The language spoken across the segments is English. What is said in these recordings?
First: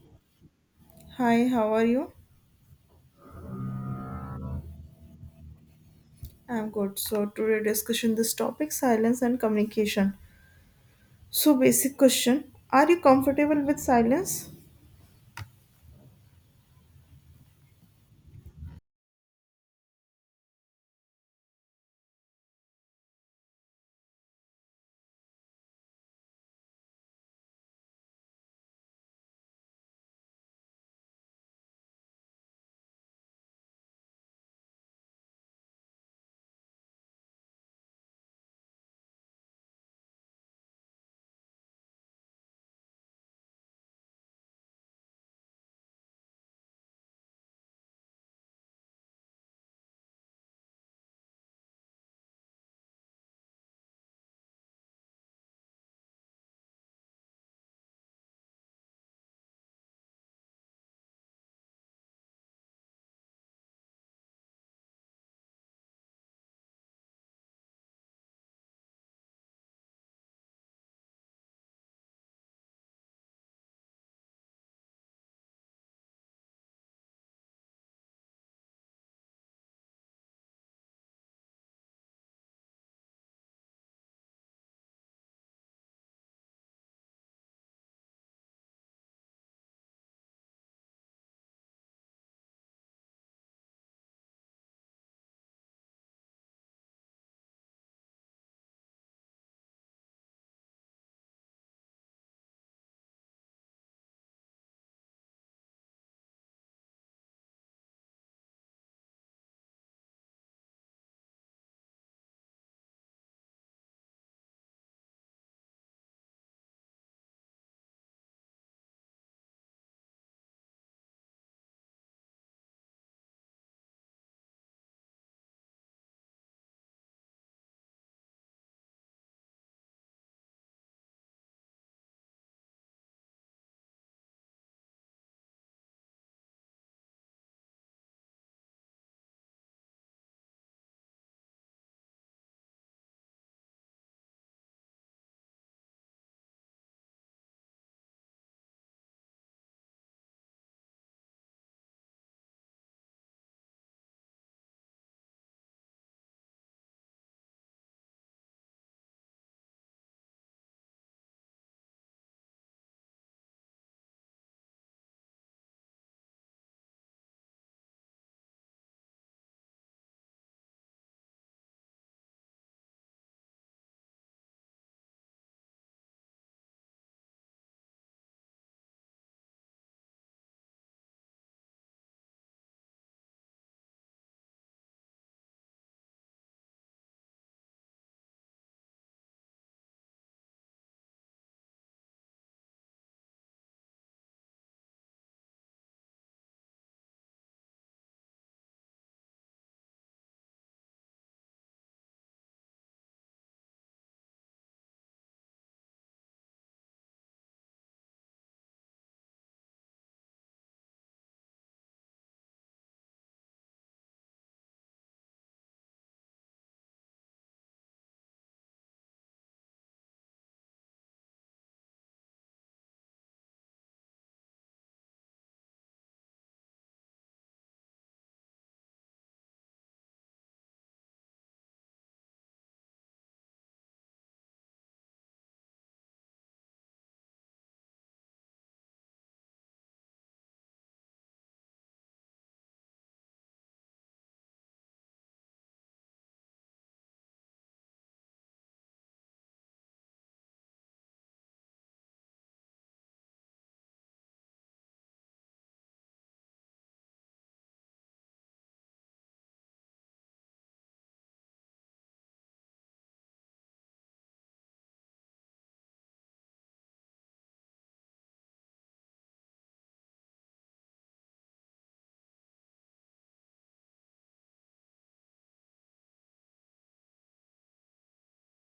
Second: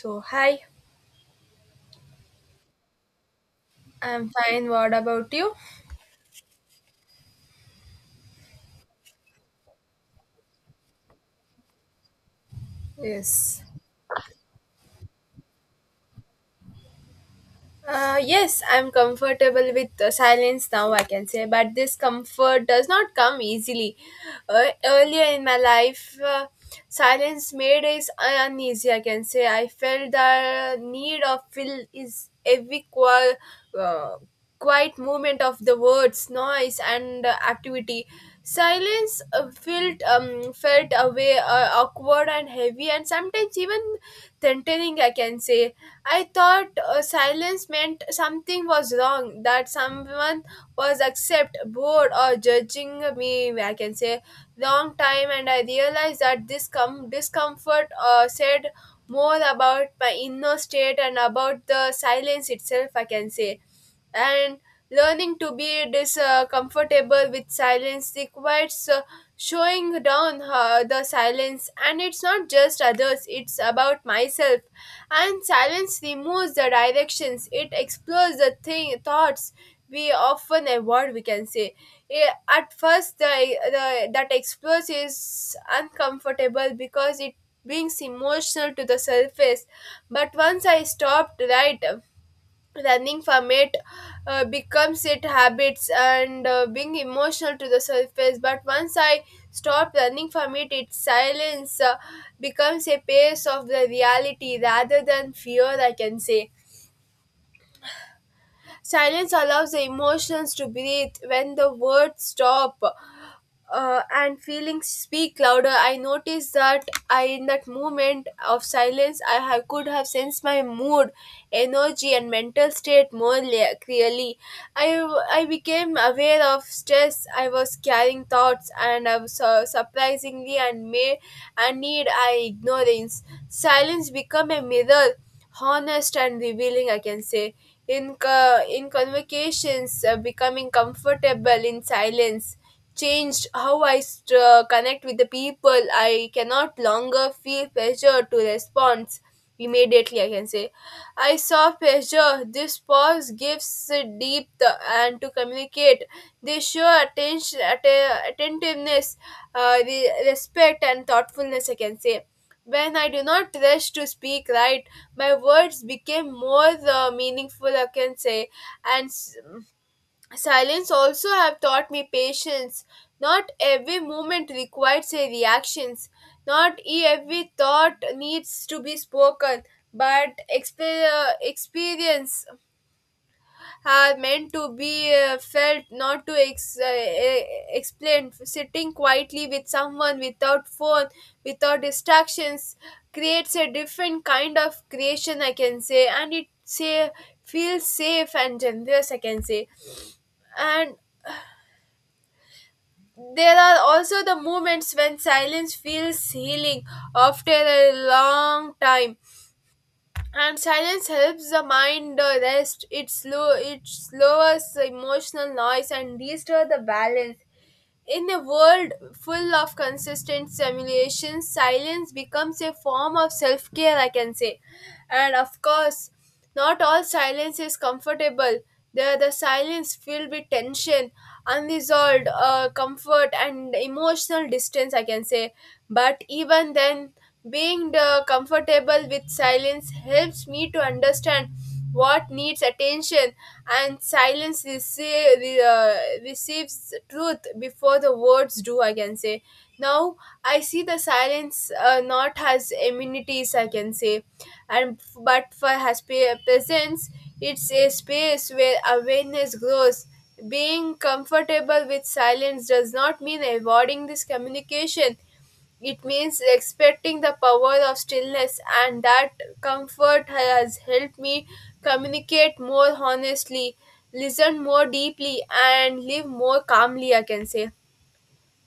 So, hi, Hi, how are you? I'm fine. What about you? I'm good. So today discussion this topic silence and communication. So basic question, are you comfortable Yes. with silence? Yes, I'm comfortable with silence now, I can say, but this comfort does not come easily. Earlier in my life, silence made us uneasy, I can say. I felt the need of fill is every uh, quiet movement of the words, noise, and activity. Silence felt felt away, awkward and heavy, and sometimes even threatening. I can say I thought silence meant something was wrong, that someone was upset, bored, or judging me, I can say, long time, and I realized that this discomfort said more about my inner state and about the silence itself, I can say, and learning to be discomfortable with silence requires showing down the silence, and it's not just others, it's about myself, and silence removes the directions, it explores the thing thoughts we often avoid, we can say. At first the that explores is uncomfortable because it brings emotional to the surface, but once I stopped, right, running from it, becomes it habits and being emotional to the surface, but once I stop running from it, its silence becomes a pace of the reality rather than fear, I can say. Silence allows the emotions to breathe when the words stop, and feelings speak louder. I noticed that in that moment of silence, could have sensed my mood, energy, and mental state more clearly. I, I became aware of stress I was carrying thoughts, and I was, surprisingly and may and need I ignorance. Silence become a mirror, honest and revealing. I can say. In convocations, becoming comfortable in silence changed how I connect with the people. I cannot longer feel pressure to respond immediately, I can say. I saw pressure. This pause gives depth and to communicate. They show attention, attentiveness, respect, and thoughtfulness, I can say. When I do not rush to speak right, my words became more meaningful, I can say, and s- Silence also have taught me patience. Not every movement requires a reaction. Not every thought needs to be spoken, but experience are meant to be felt, not to explained. Sitting quietly with someone without phone, without distractions, creates a different kind of creation, I can say, and it say feels safe and generous, I can say, and there are also the moments when silence feels healing after a long time, and silence helps the mind rest. It slow, it lowers the emotional noise and restore the balance. In a world full of consistent stimulation, silence becomes a form of self care, I can say. And of course, not all silence is comfortable. There are the silence filled with tension, unresolved comfort, and emotional distance, I can say. But even then, being the comfortable with silence helps me to understand what needs attention, and silence receives truth before the words do, I can say. Now I see the silence not has amenities, I can say, and but for has presence. It's a space where awareness grows. Being comfortable with silence does not mean avoiding this communication, it means expecting the power of stillness, and that comfort has helped me communicate more honestly, listen more deeply, and live more calmly. I can say.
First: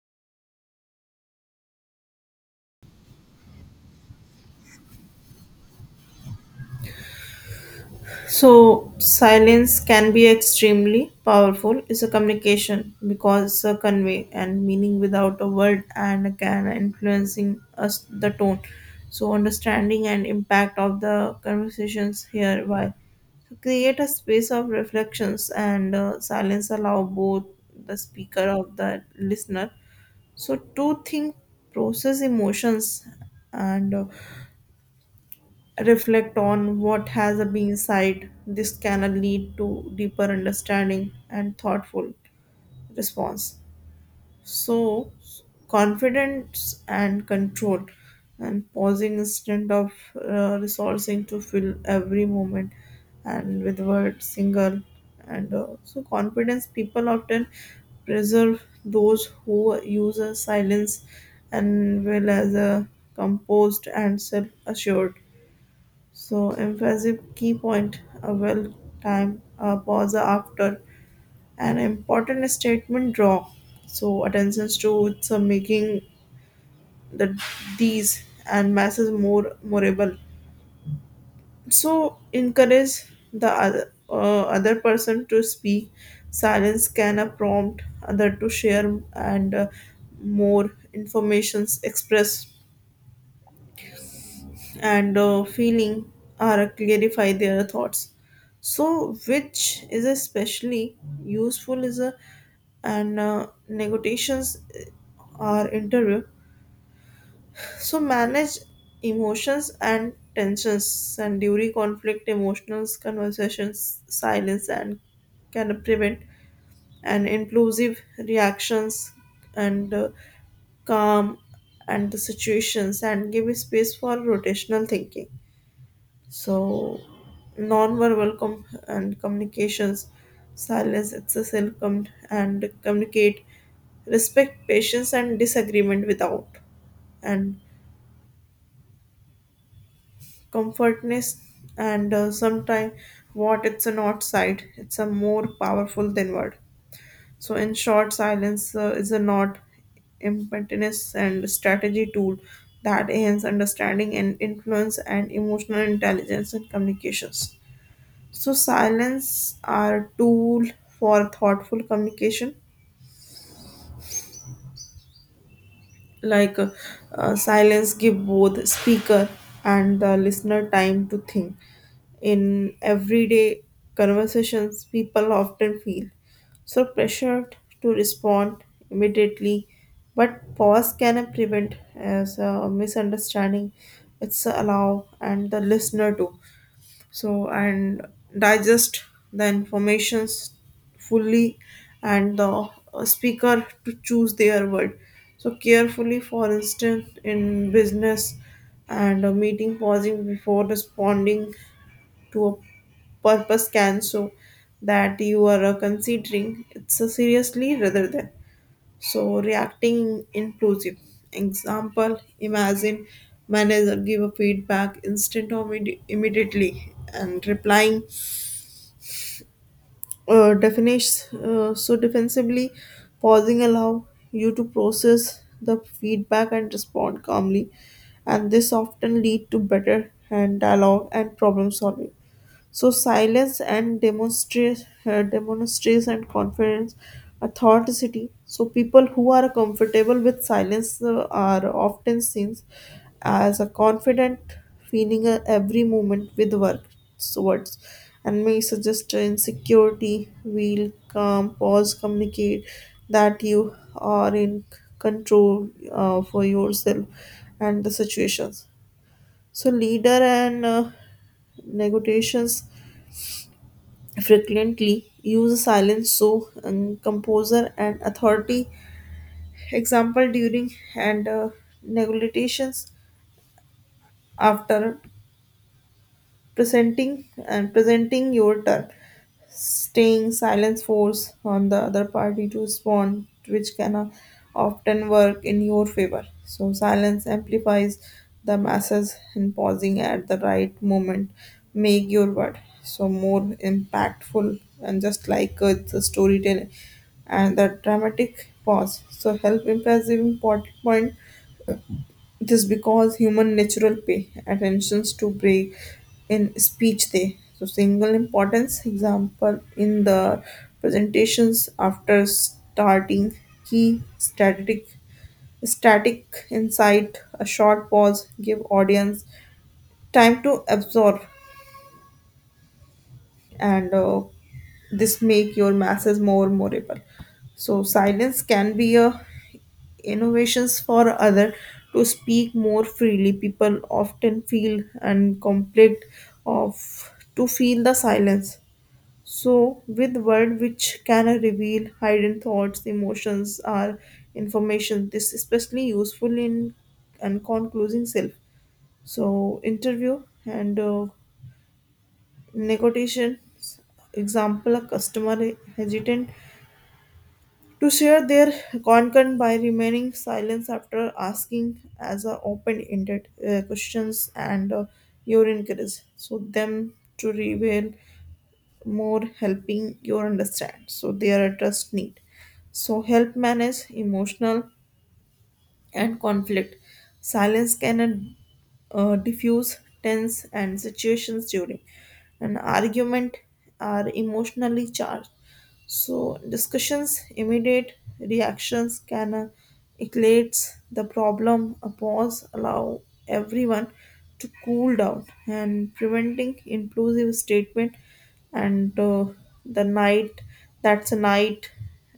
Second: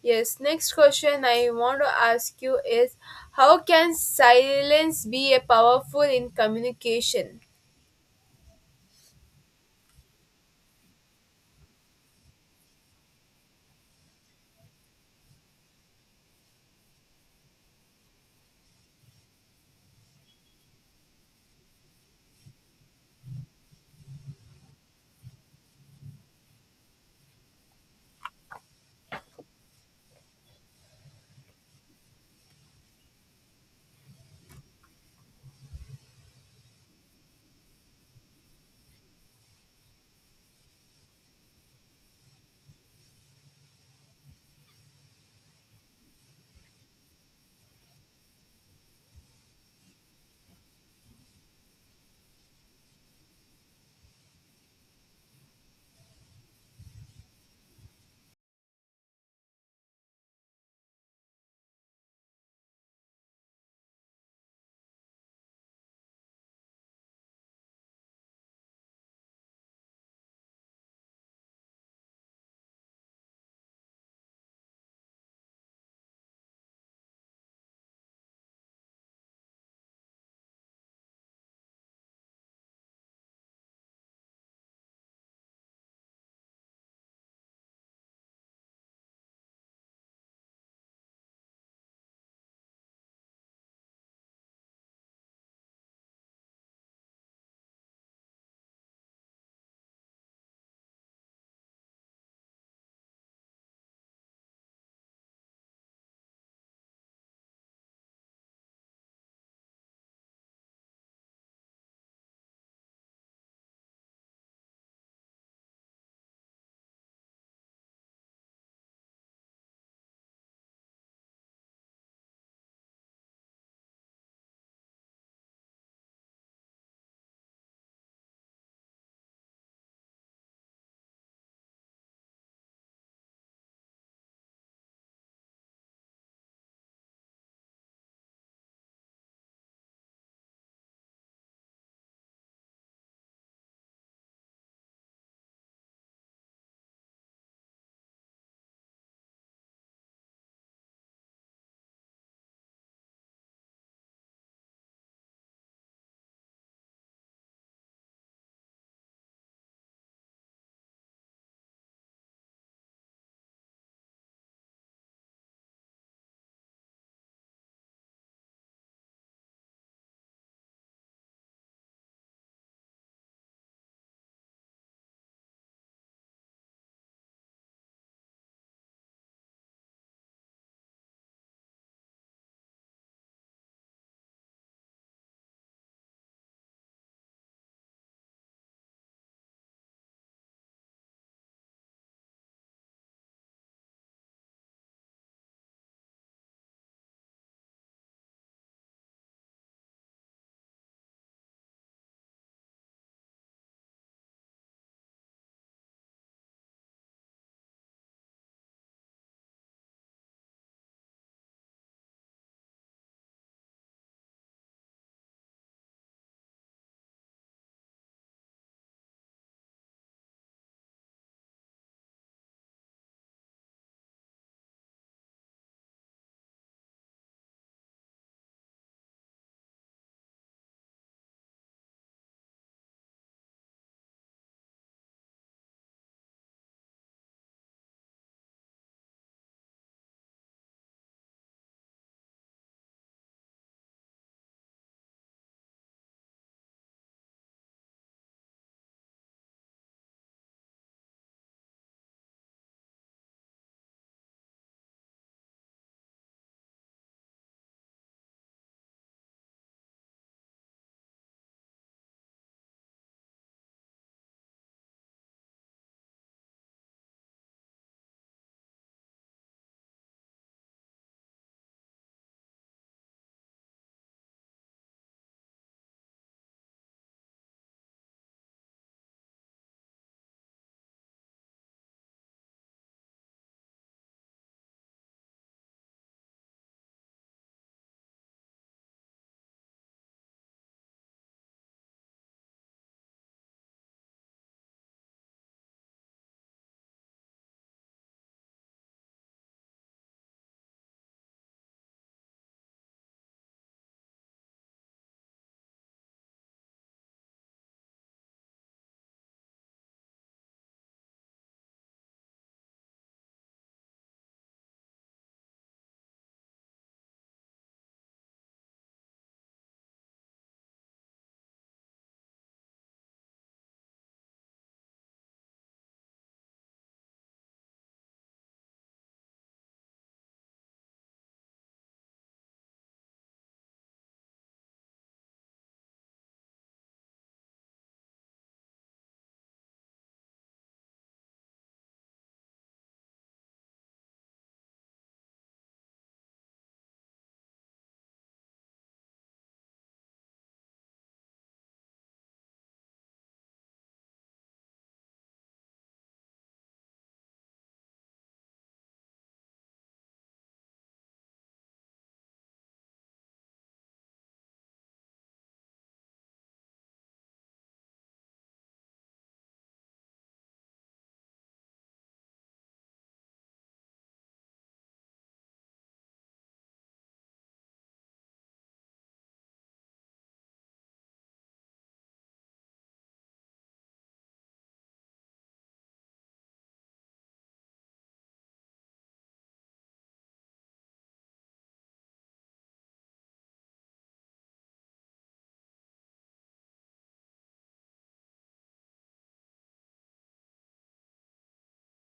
Yes, next question I want to ask you is how can silence be a powerful in communication? So, silence can be extremely powerful. It's a communication because a convey and meaning without a word and can influencing us the tone. So, understanding and impact of the conversations hereby so create a space of reflections and silence allow both the speaker of the listener so to think process emotions and reflect on what has been said. This can lead to deeper understanding and thoughtful response. So, confidence and control, and pausing instead of resourcing to fill every moment and with word single and so confidence people often preserve those who use a silence and well as a composed and self-assured. So, emphasis key point, a well time, a pause after, an important statement draw. So, attentions to it's a making the these and masses more memorable. So, encourage the other person to speak. Silence can a prompt other to share and more informations express and feeling or clarify their thoughts so which is especially useful is a and negotiations or interview so manage emotions and tensions and during conflict emotional conversations silence and can prevent and impulsive reactions and calm and the situations and give space for rotational thinking. So, nonverbal verbal com- and communications, silence, exercise, and communicate, respect, patience, and disagreement without, and comfortness, and sometimes what it's a not side, it's a more powerful than word. So, in short, silence is a not impertinence and strategy tool that enhance understanding and influence and emotional intelligence and communications. So silence are tool for thoughtful communication. Like uh, Silence give both speaker and the listener time to think. In everyday conversations, people often feel so pressured to respond immediately, but pause can prevent as a misunderstanding. It's allow and the listener too so and digest the informations fully and the speaker to choose their word so carefully, for instance in business and a meeting pausing before responding to a purpose can so that you are considering it's a seriously rather than so reacting inclusive. Example, imagine manager give a feedback instant or immediately and replying definish so defensively pausing allow you to process the feedback and respond calmly and this often lead to better and dialogue and problem solving. So silence and demonstrates and confidence, authenticity. So people who are comfortable with silence are often seen as a confident, feeling every moment with work so words, and may suggest insecurity, will, calm, pause, communicate that you are in control for yourself and the situations. So leader and negotiations frequently use silence so composer and authority, example during and negotiations after presenting your term staying silence force on the other party to respond, which can often work in your favor. So, silence amplifies the masses, and pausing at the right moment make your word so more impactful and just like the storytelling and the dramatic pause. So, help impressive important point this because human natural pay attentions to break in speech they. So single importance example in the presentations after starting key static insight a short pause give audience time to absorb and this make your masses more memorable. So silence can be a innovations for other to speak more freely, people often feel and conflict of to feel the silence so with word which can reveal hidden thoughts emotions or information, this especially useful in and concluding self so interview and negotiations, example a customer hesitant to share their content by remaining silent after asking as a open-ended questions and your encourage so them to reveal more helping you understand so their trust need. So help manage emotional and conflict, silence can diffuse tense and situations during an argument are emotionally charged so, discussions, immediate reactions can escalate the problem. A pause allow everyone to cool down and preventing impulsive statement and the night that's a night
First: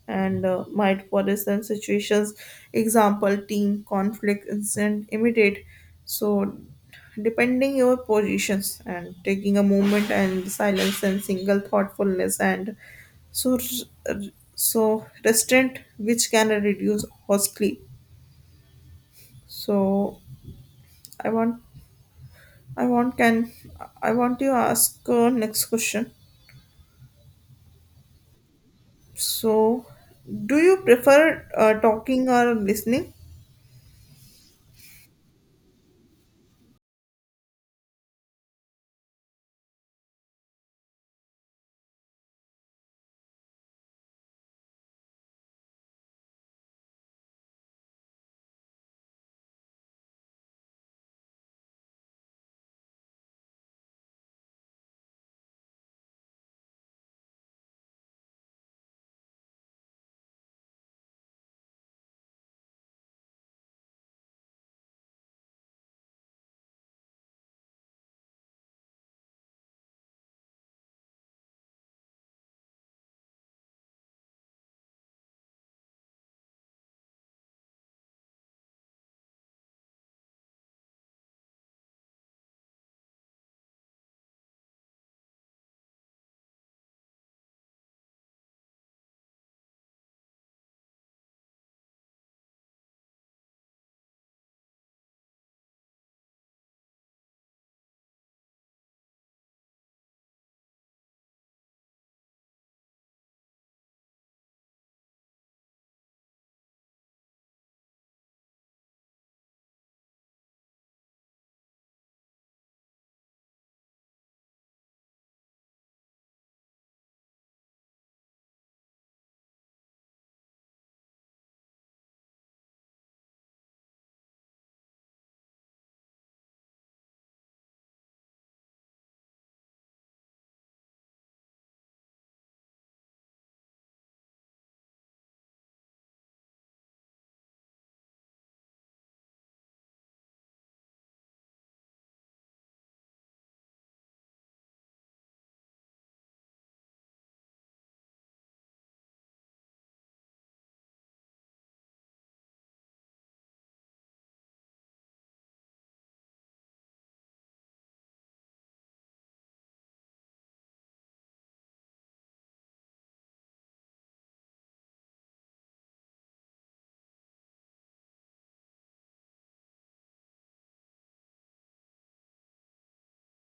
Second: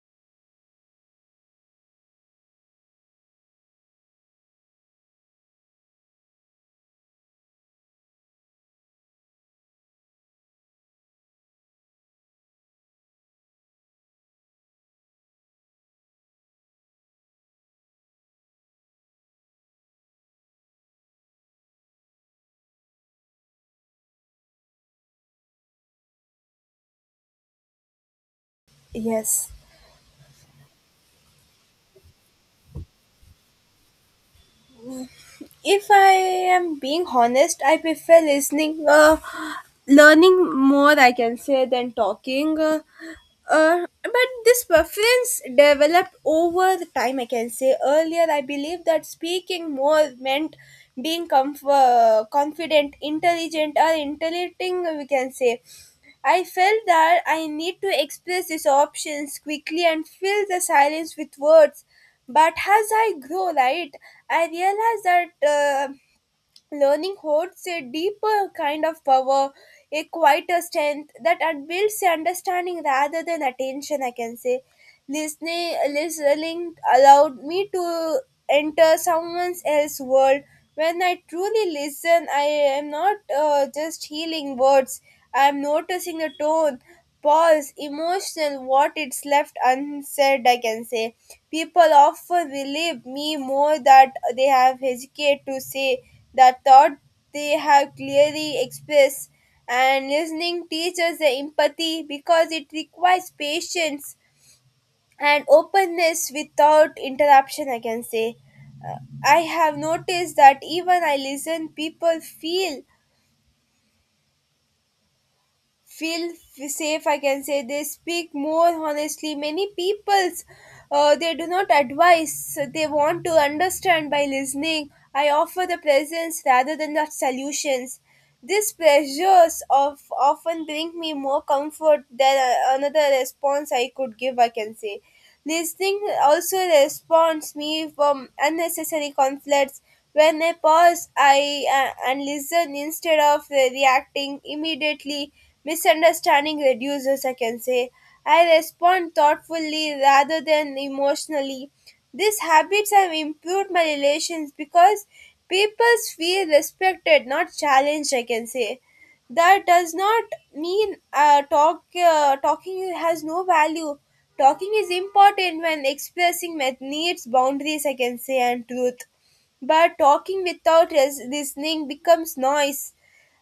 and might for instance situations, example team conflict incident immediate so depending your positions and taking a moment and silence and single thoughtfulness and so r- so restaurant which can reduce costly. So i want i want can I want to ask next question, Yes. so do you prefer talking or listening? If I am being honest, I prefer listening, learning more, I can say, than talking. But this preference developed over the time, I can say. Earlier, I believe that speaking more meant being confident, intelligent, or intellecting, we can say. I felt that I need to express these options quickly and fill the silence with words. But as I grow, right, I realize that learning holds a deeper kind of power, a quieter strength that builds understanding rather than attention, I can say. Listening allowed me to enter someone else's world. When I truly listen, I am not just healing words, I am noticing the tone, pause, emotional, what it's left unsaid, I can say. People often believe me more that they have hesitate to say the thought they have clearly expressed, and listening teaches the empathy because it requires patience and openness without interruption, I can say. I have noticed that even I listen, people feel safe, I can say. They speak more honestly. Many peoples they do not advise, they want to understand. By listening, I offer the presence rather than the solutions. These pressures of often bring me more comfort than another response I could give, I can say. Listening also responds me from unnecessary conflicts. When I pause, I and listen instead of reacting immediately, misunderstanding reduces. I can say I respond thoughtfully rather than emotionally. These habits have improved my relations because people feel respected, not challenged. I can say that does not mean talking has no value. Talking is important when expressing my needs, boundaries, I can say, and truth, but talking without listening becomes noise,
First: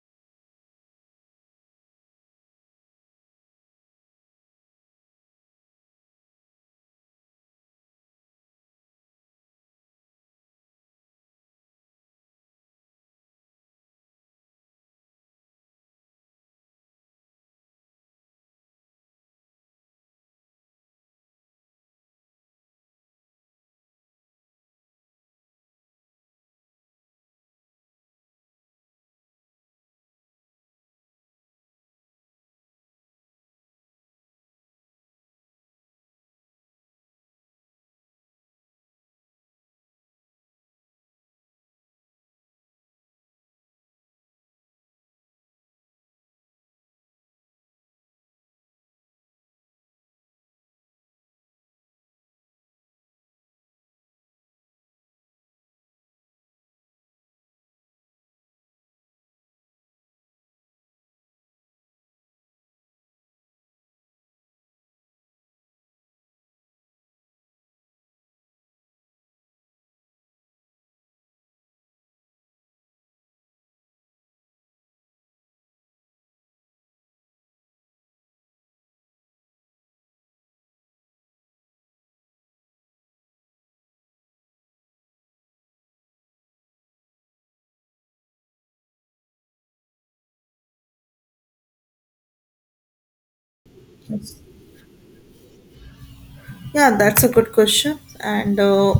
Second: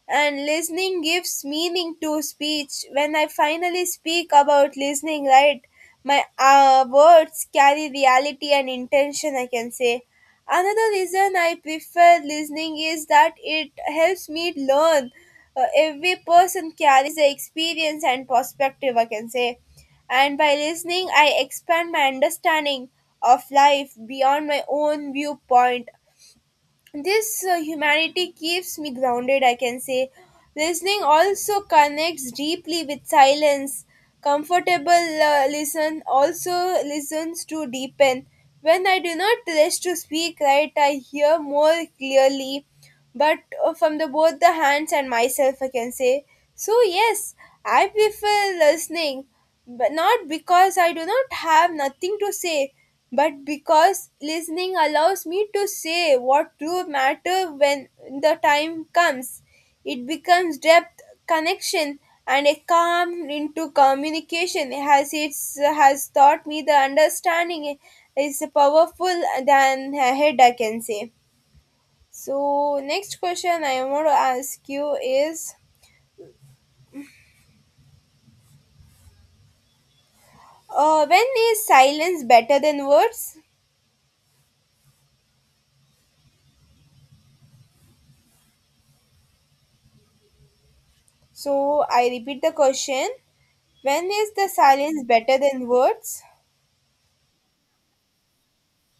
and listening gives meaning to speech. When I finally speak about listening, right, my words carry reality and intention, I can say. Another reason I prefer listening is that it helps me learn. Every person carries their experience and perspective, I can say, and by listening I expand my understanding of life beyond my own viewpoint. This humanity keeps me grounded, I can say. Listening also connects deeply with silence, comfortable uh, listen also listens to deepen. When I do not rush to speak right, I hear more clearly, but from the both the hands and myself, I can say. So yes, I prefer listening, but not because I do not have nothing to say, but because listening allows me to say what do matter when the time comes. It becomes depth, connection, and a calm into communication has its has taught me the understanding is powerful than a head, I can say. So, next question I want to ask you is when is silence better than words? So, I repeat the question, when is the silence better than words? Yeah, that's a good question and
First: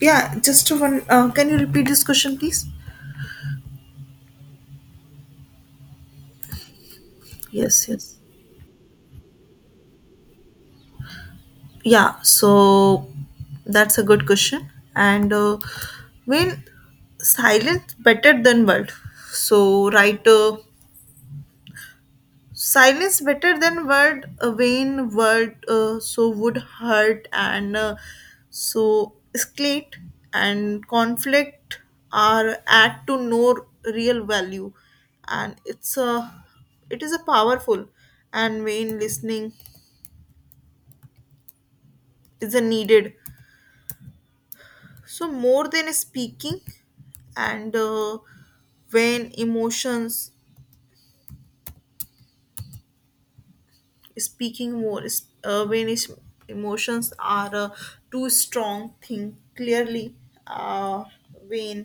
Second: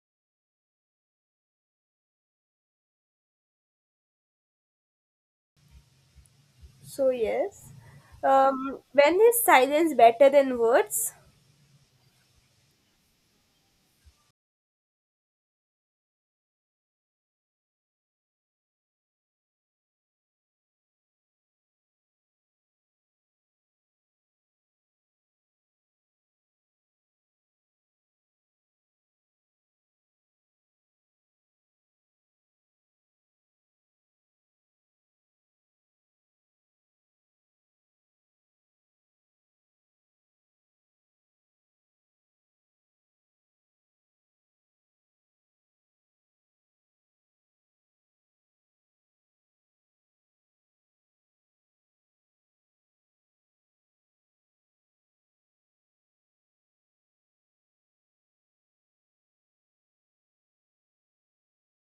yeah just one can you repeat this question please? So, yes. Yes, yes. When is silence better than words? Yeah, so that's a good question. And When silence better than word. So right, silence better than word. A vain word so would hurt and so escalate and conflict are add to no real value, and it is a powerful and when listening is a needed. So more than speaking and when emotions speaking more when is emotions are too strong think clearly, uh, when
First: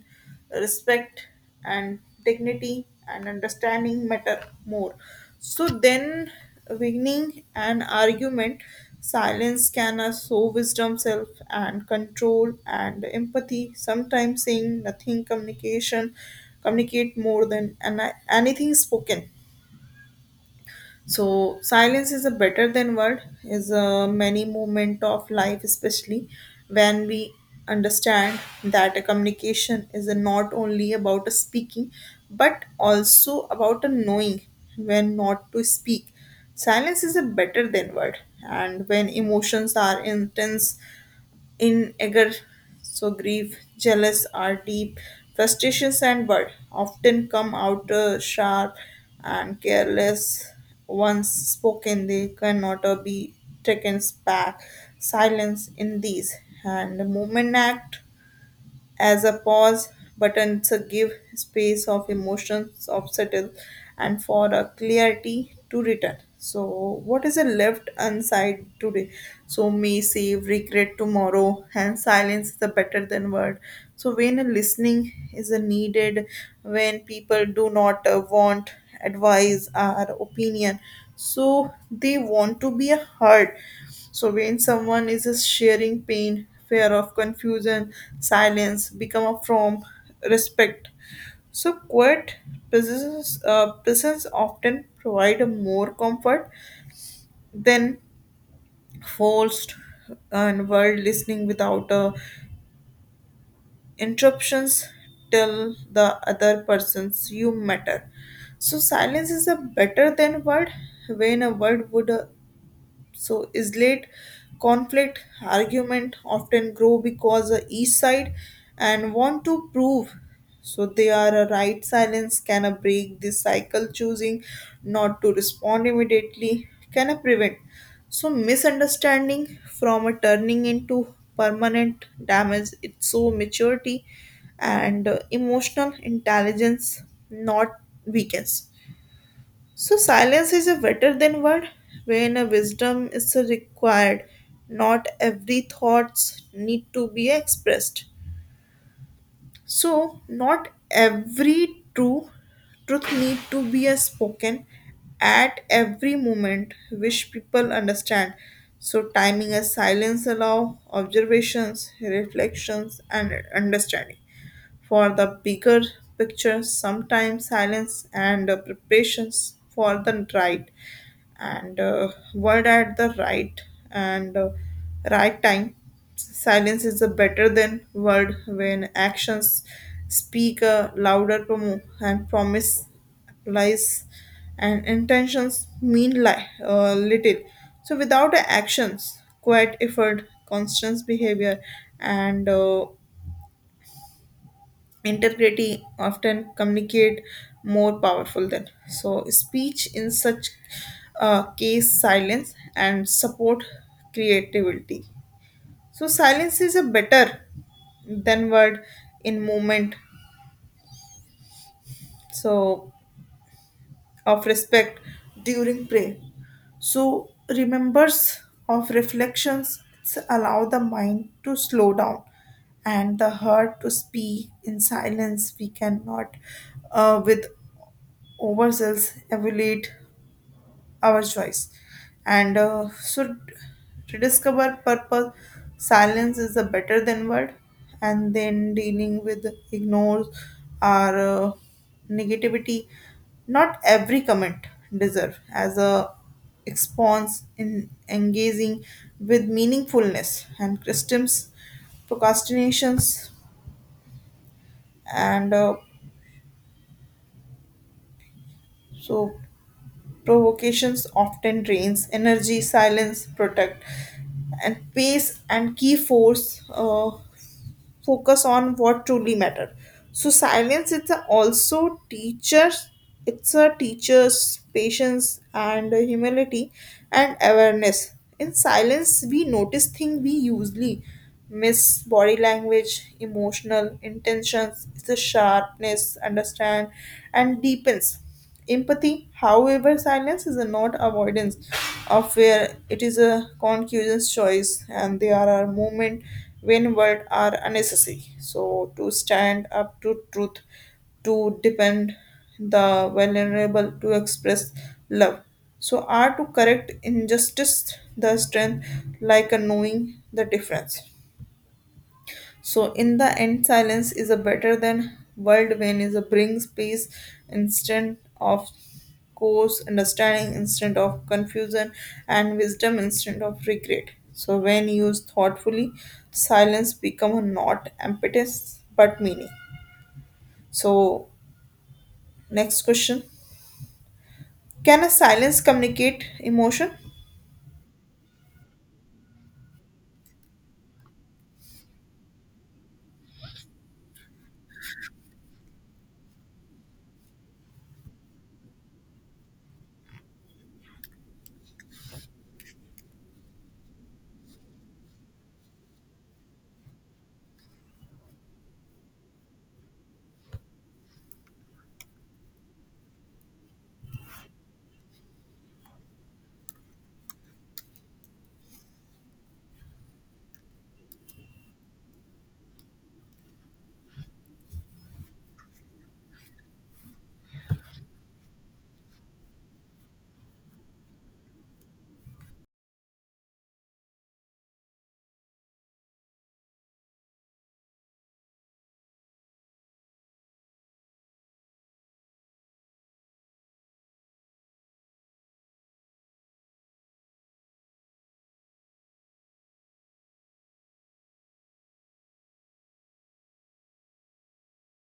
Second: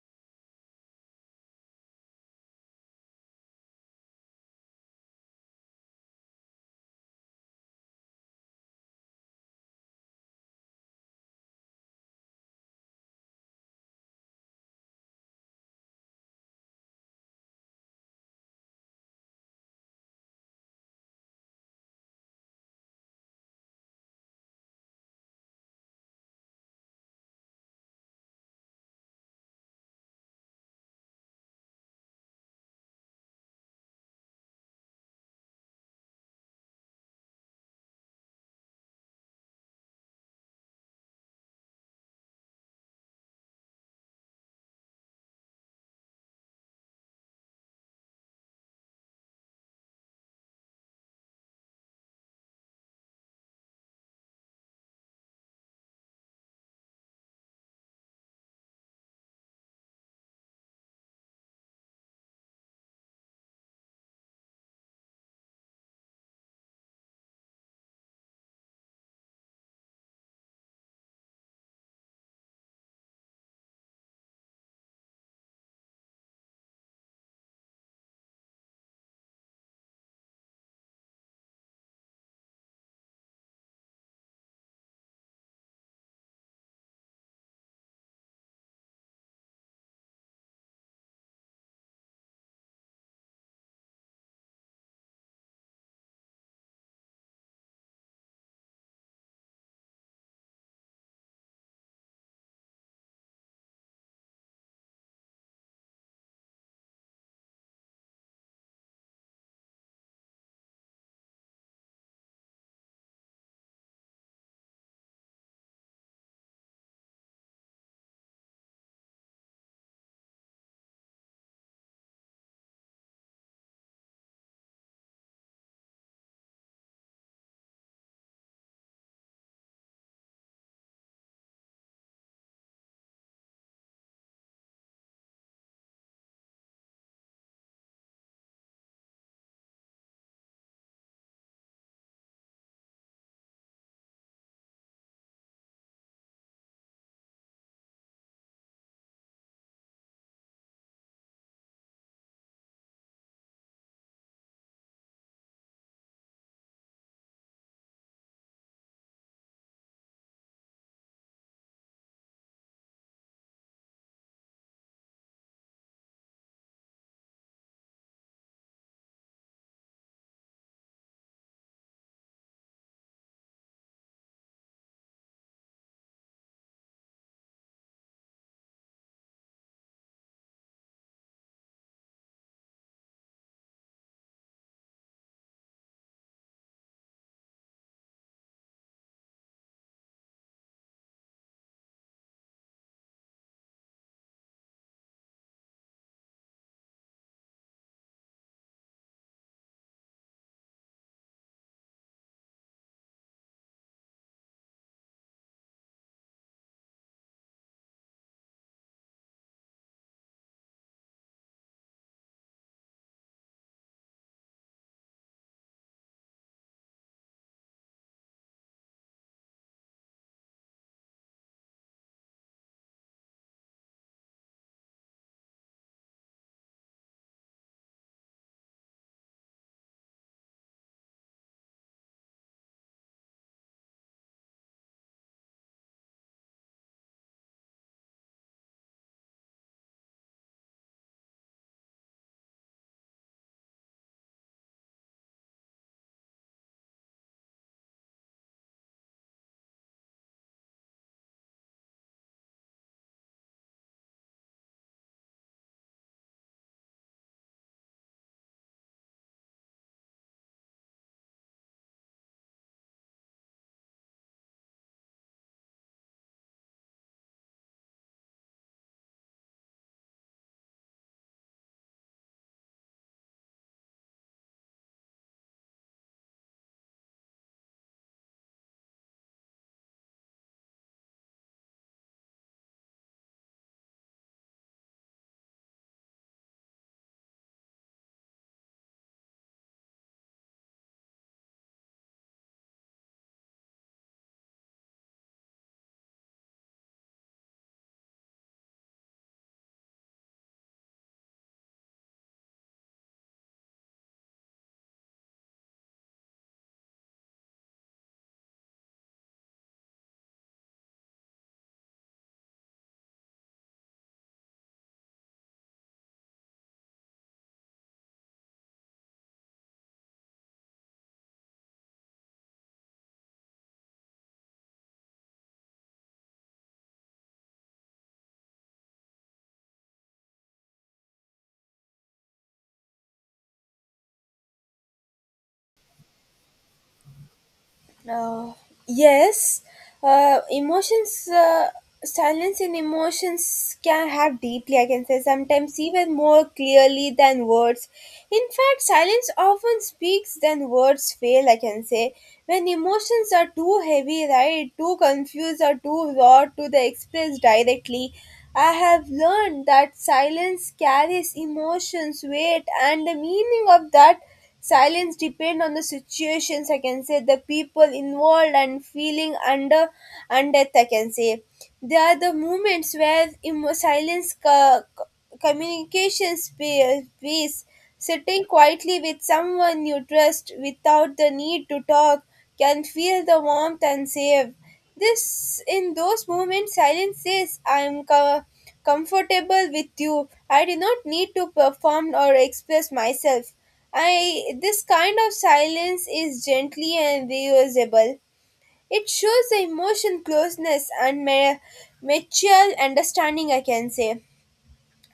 respect and dignity and understanding matter more so then winning an argument silence can show wisdom self and control and empathy, sometimes saying nothing communication communicate more than anything spoken. So silence is a better than word is a many moment of life especially when we understand that a communication is a not only about a speaking but also about a knowing when not to speak. Silence is a better than word and when emotions are intense, in anger so grief jealous are deep frustrations and but often come out sharp and careless, once spoken they cannot be taken back. Silence in these and the moment act as a pause button to give space of emotions of settle and for a clarity to return. So what is a left unsaid today so may save regret tomorrow, and silence is the better than word so when a listening is a needed, when people do not want advice or opinion so they want to be heard. So when someone is sharing pain, fear of confusion, silence become a form respect. So quiet presence often provide a more comfort than forced and word, listening without interruptions till the other person's you matter. So silence is a better than word when a word would so is late, conflict argument often grow because the east side and want to prove so they are a right. Silence can a break this cycle, choosing not to respond immediately can a prevent so misunderstanding from a turning into permanent damage, it's so maturity and emotional intelligence not weakness. So silence is a better than word when a wisdom is required. Not every thoughts need to be expressed. So not every true truth need to be a spoken at every moment which people understand. So timing a silence allow observations, reflections and understanding for the bigger picture. Sometimes silence and preparations for the right and word at the right and right time. Silence is a better than word when actions speak a louder promo and promise lies and intentions mean little. So without actions, quiet effort, constant behavior, and integrity often communicate more powerful than so speech, in such case silence and support creativity. So silence is a better than word in movement so of respect during prayer. So remembers of reflections allow the mind to slow down and the heart to speak in silence. We cannot with overzealous evaluate our choice and so rediscover purpose. Silence is a better than word and then dealing with ignores or negativity, not every comment deserve as a response in engaging with meaningfulness and christians procrastinations and so provocations often drains energy, silence, protect, and pace and key force focus on what truly matter. So silence is a also teachers. It's a teacher's patience and humility and awareness. In silence, we notice things we usually miss body language, emotional intentions, it's a sharpness, understand, and deepens. Empathy, however, silence is not avoidance of fear. It is a conscious choice, and there are moments when words are unnecessary. So to stand up to truth, to defend the vulnerable, to express love. So are to correct injustice, the strength, like a knowing the difference. So in the end, silence is a better than whirlwind is a brings peace instant of course, understanding instant of confusion, and wisdom instant of regret. So when used thoughtfully, silence become not emptiness but meaning. So next question: can a silence communicate emotion? Uh, yes, uh, emotions, uh, silence in emotions can have deeply, I can say, sometimes even more clearly than words. In fact, silence often speaks than words fail, I can say. When emotions are too heavy, right, too confused, or too raw to the express directly, I have learned that silence carries emotions, weight, and the meaning of that silence depend on the situations, I can say, the people involved and feeling under under, I can say. They are the moments where silence communication space. Sitting quietly with someone you trust without the need to talk can feel the warmth and safe. This in those moments, silence says, "I am comfortable with you. I do not need to perform or express myself." I this kind of silence is gently and reusable. It shows the emotion closeness and mutual understanding. I can say.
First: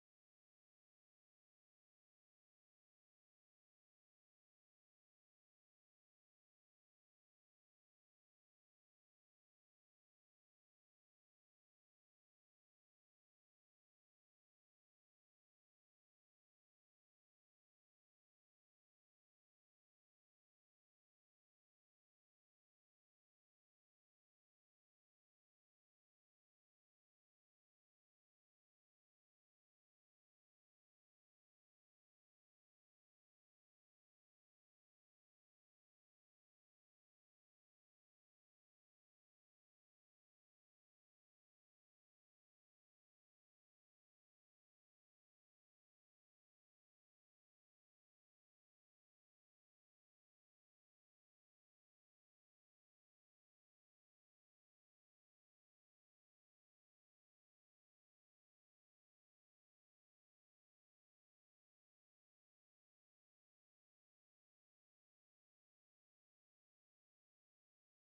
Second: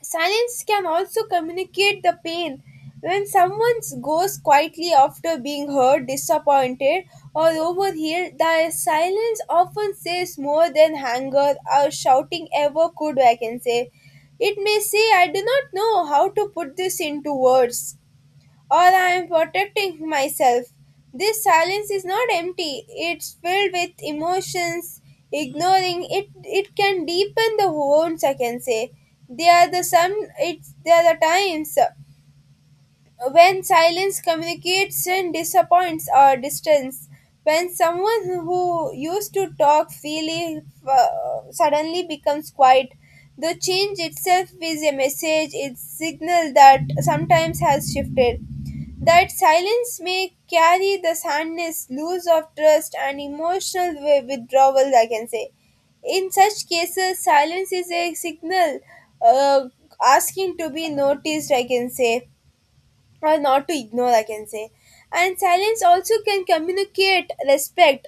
Silence can also communicate the pain. When someone goes quietly after being hurt, disappointed, or overheard, the silence often says more than anger or shouting ever could, I can say. It may say, I do not know how to put this into words, or I am protecting myself. This silence is not empty, it's filled with emotions. Ignoring it, it can deepen the wounds, I can say. They are the times when silence communicates and disappoints or distance, when someone who used to talk freely suddenly becomes quiet, the change itself is a message. It's signal that sometimes has shifted, that silence may carry the sadness, loss of trust, and emotional withdrawal, I can say. In such cases silence is a signal, uh, asking to be noticed, I can say, or not to ignore, I can say. And silence also can communicate respect.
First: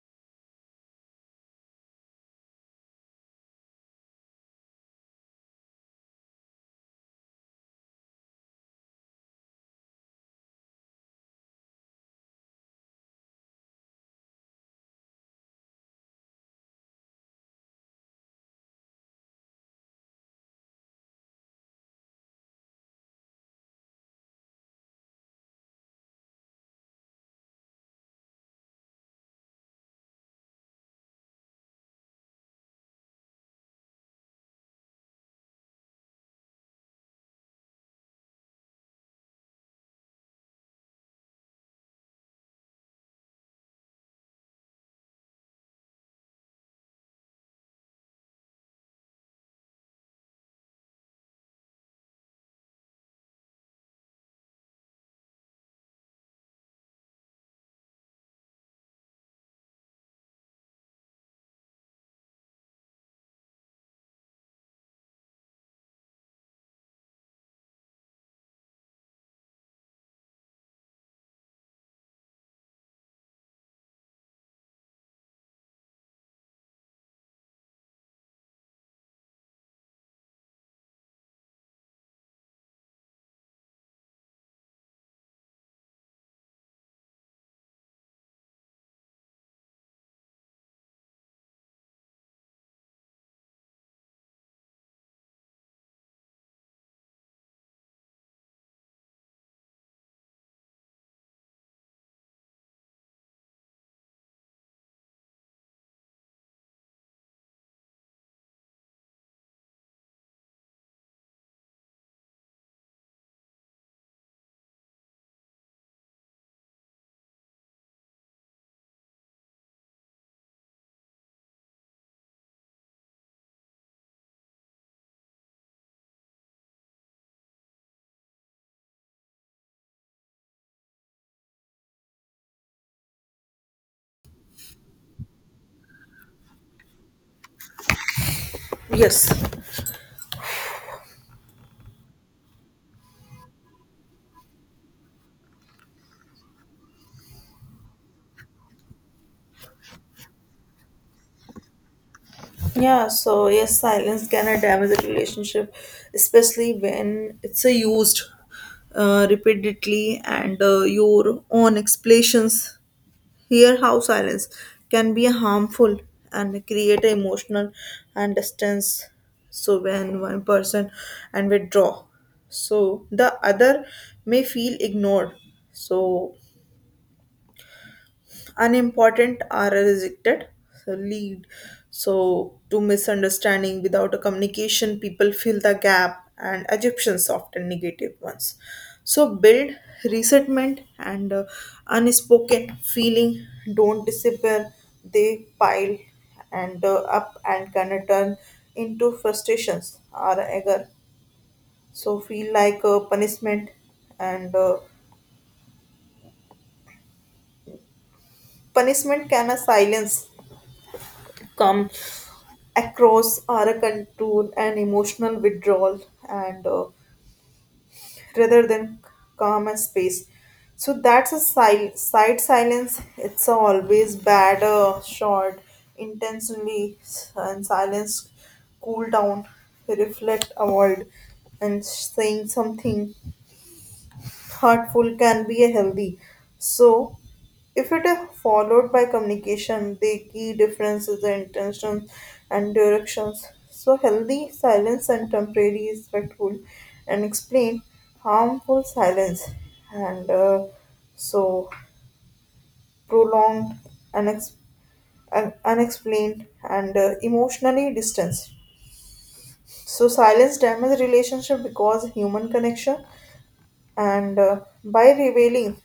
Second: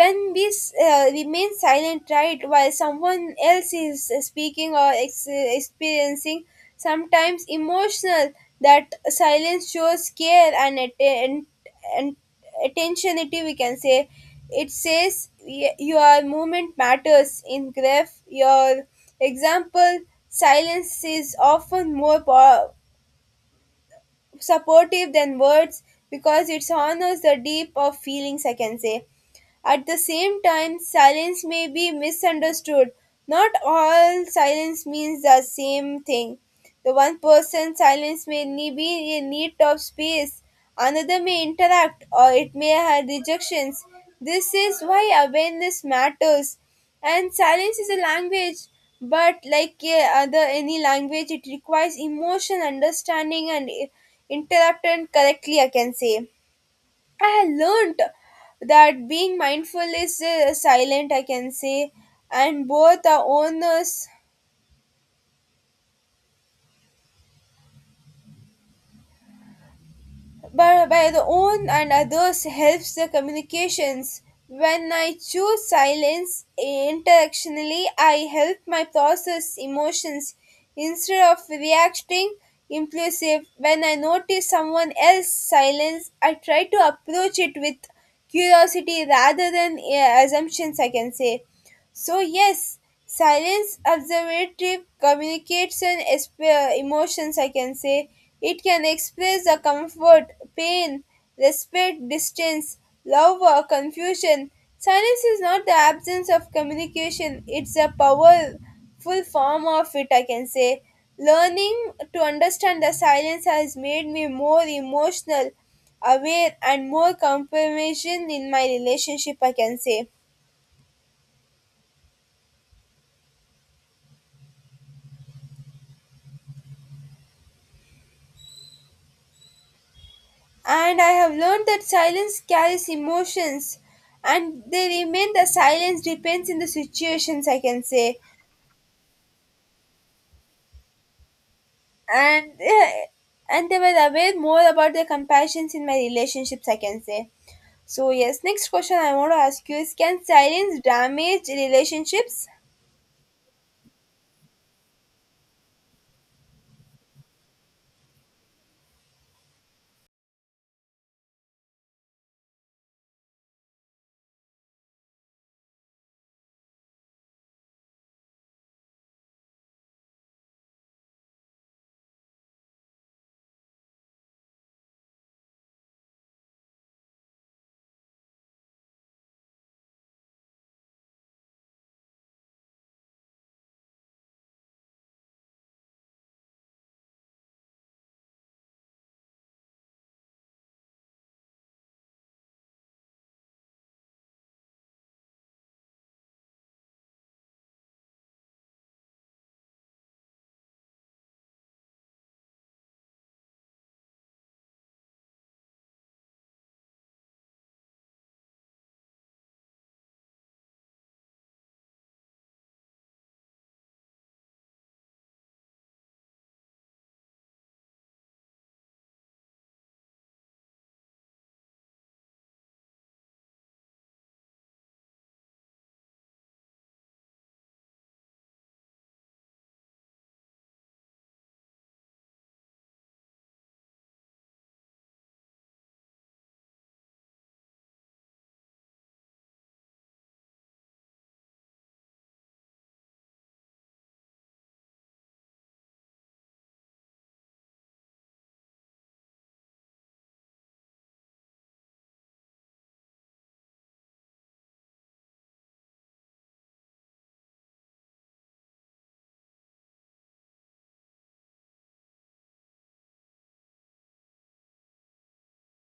When we remain silent, right, while someone else is speaking or experiencing sometimes emotional, that silence shows care and, and attentionity, we can say. It says your movement matters. In grief, your example, silence is often more supportive than words, because it honors the deep of feelings, I can say. At the same time, silence may be misunderstood. Not all silence means the same thing. The one person's silence may be in need of space, another may interact, or it may have rejections. This is why awareness matters. And silence is a language, but like other any language, it requires emotion, understanding, and interrupt and correctly, I can say. I learned that being mindful is silent, I can say, and both our owners, but by the own and others helps the communications. When I choose silence interactionally, I help my process emotions instead of reacting impulsive. When I notice someone else's silence, I try to approach it with curiosity rather than assumptions, I can say. So, yes, silence observative communicates and emotions, I can say. It can express the comfort, pain, respect, distance, love, or confusion. Silence is not the absence of communication, it's a powerful form of it, I can say. Learning to understand the silence has made me more emotional, aware, and more compassion in my relationship, I can say. And I have learned that silence carries emotions, and they remain the silence depends in the situations, I can say. Yes, And and they were aware more about their compassions in my relationships, I can say. So yes, next question I want to ask you is can silence damage relationships? yeah, so yes, silence can damage a relationship, especially when it's a used repeatedly and your own explanations. Hear how silence can be harmful and create emotional and distance. So when one person and withdraw, so the other may feel ignored. So unimportant are rejected so lead so to misunderstanding, without a communication people fill the gap and assumptions often negative ones so build resentment and unspoken feeling don't disappear, they pile and up and can turn into frustrations or anger so feel like a punishment and punishment can a silence come across are a control and emotional withdrawal and rather than calm and space. So that's a side silence, it's a always bad short intensely and silence cool down reflect avoid and saying something thoughtful can be a healthy. So, if it is followed by communication, the key difference is the intentions and directions. So, healthy silence and temporary is respectful and explain harmful silence and so prolonged unex- unexplained and emotionally distanced. So, silence damages relationship because human connection and by revealing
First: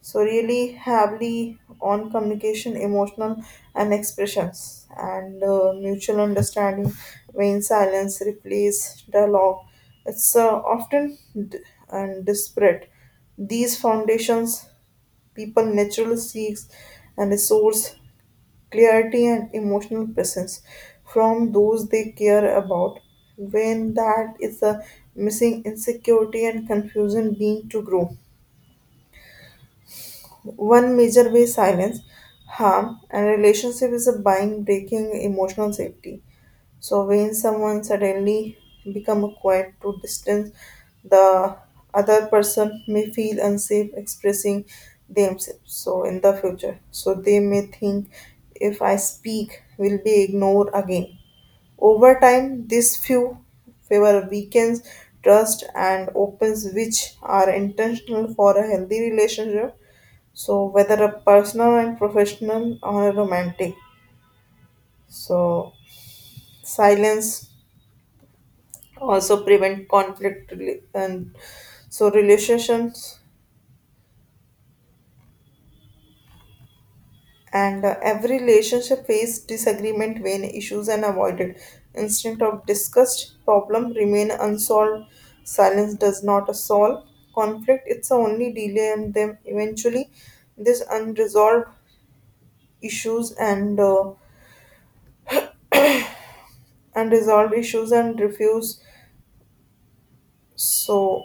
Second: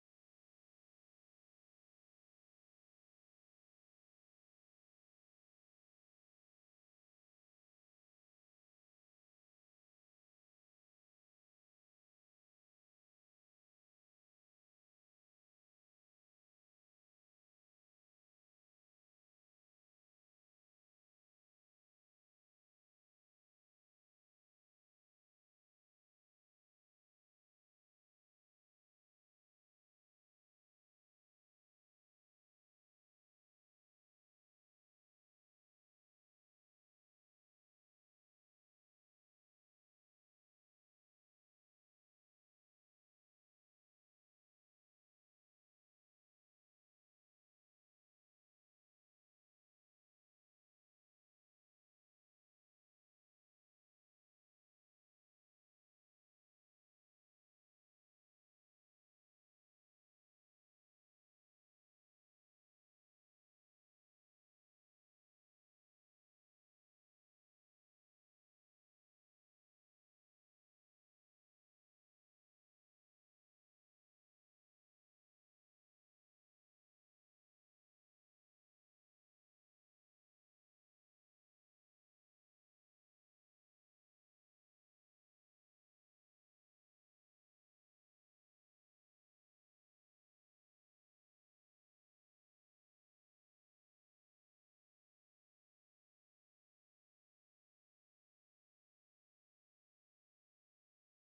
so really heavily on communication emotional and expressions and mutual understanding, when silence replaces dialogue it's often d- and disparate these foundations, people naturally seeks and resource clarity and emotional presence from those they care about, when that is a missing insecurity and confusion being to grow. One major way silence, harm, and relationship is a buying breaking emotional safety. So when someone suddenly become quiet to distance, the other person may feel unsafe expressing themselves. So in the future, so they may think if I speak, will be ignored again. Over time, this few favor weakens trust and opens, which are intentional for a healthy relationship. So, whether a personal and professional or a romantic, so silence also prevent conflict and so relationships and every relationship face disagreement, when issues and avoided instead of discussed problem remain unsolved, silence does not solve conflict, it's only delay and them eventually. This unresolved issues and unresolved issues and refuse. So,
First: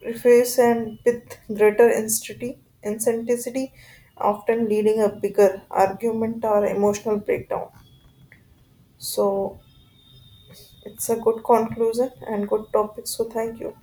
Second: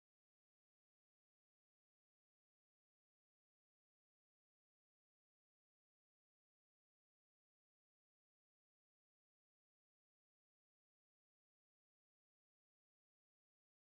preface and with greater intensity, often leading a bigger argument or emotional breakdown. So, it's a good conclusion and good topic. So, thank you.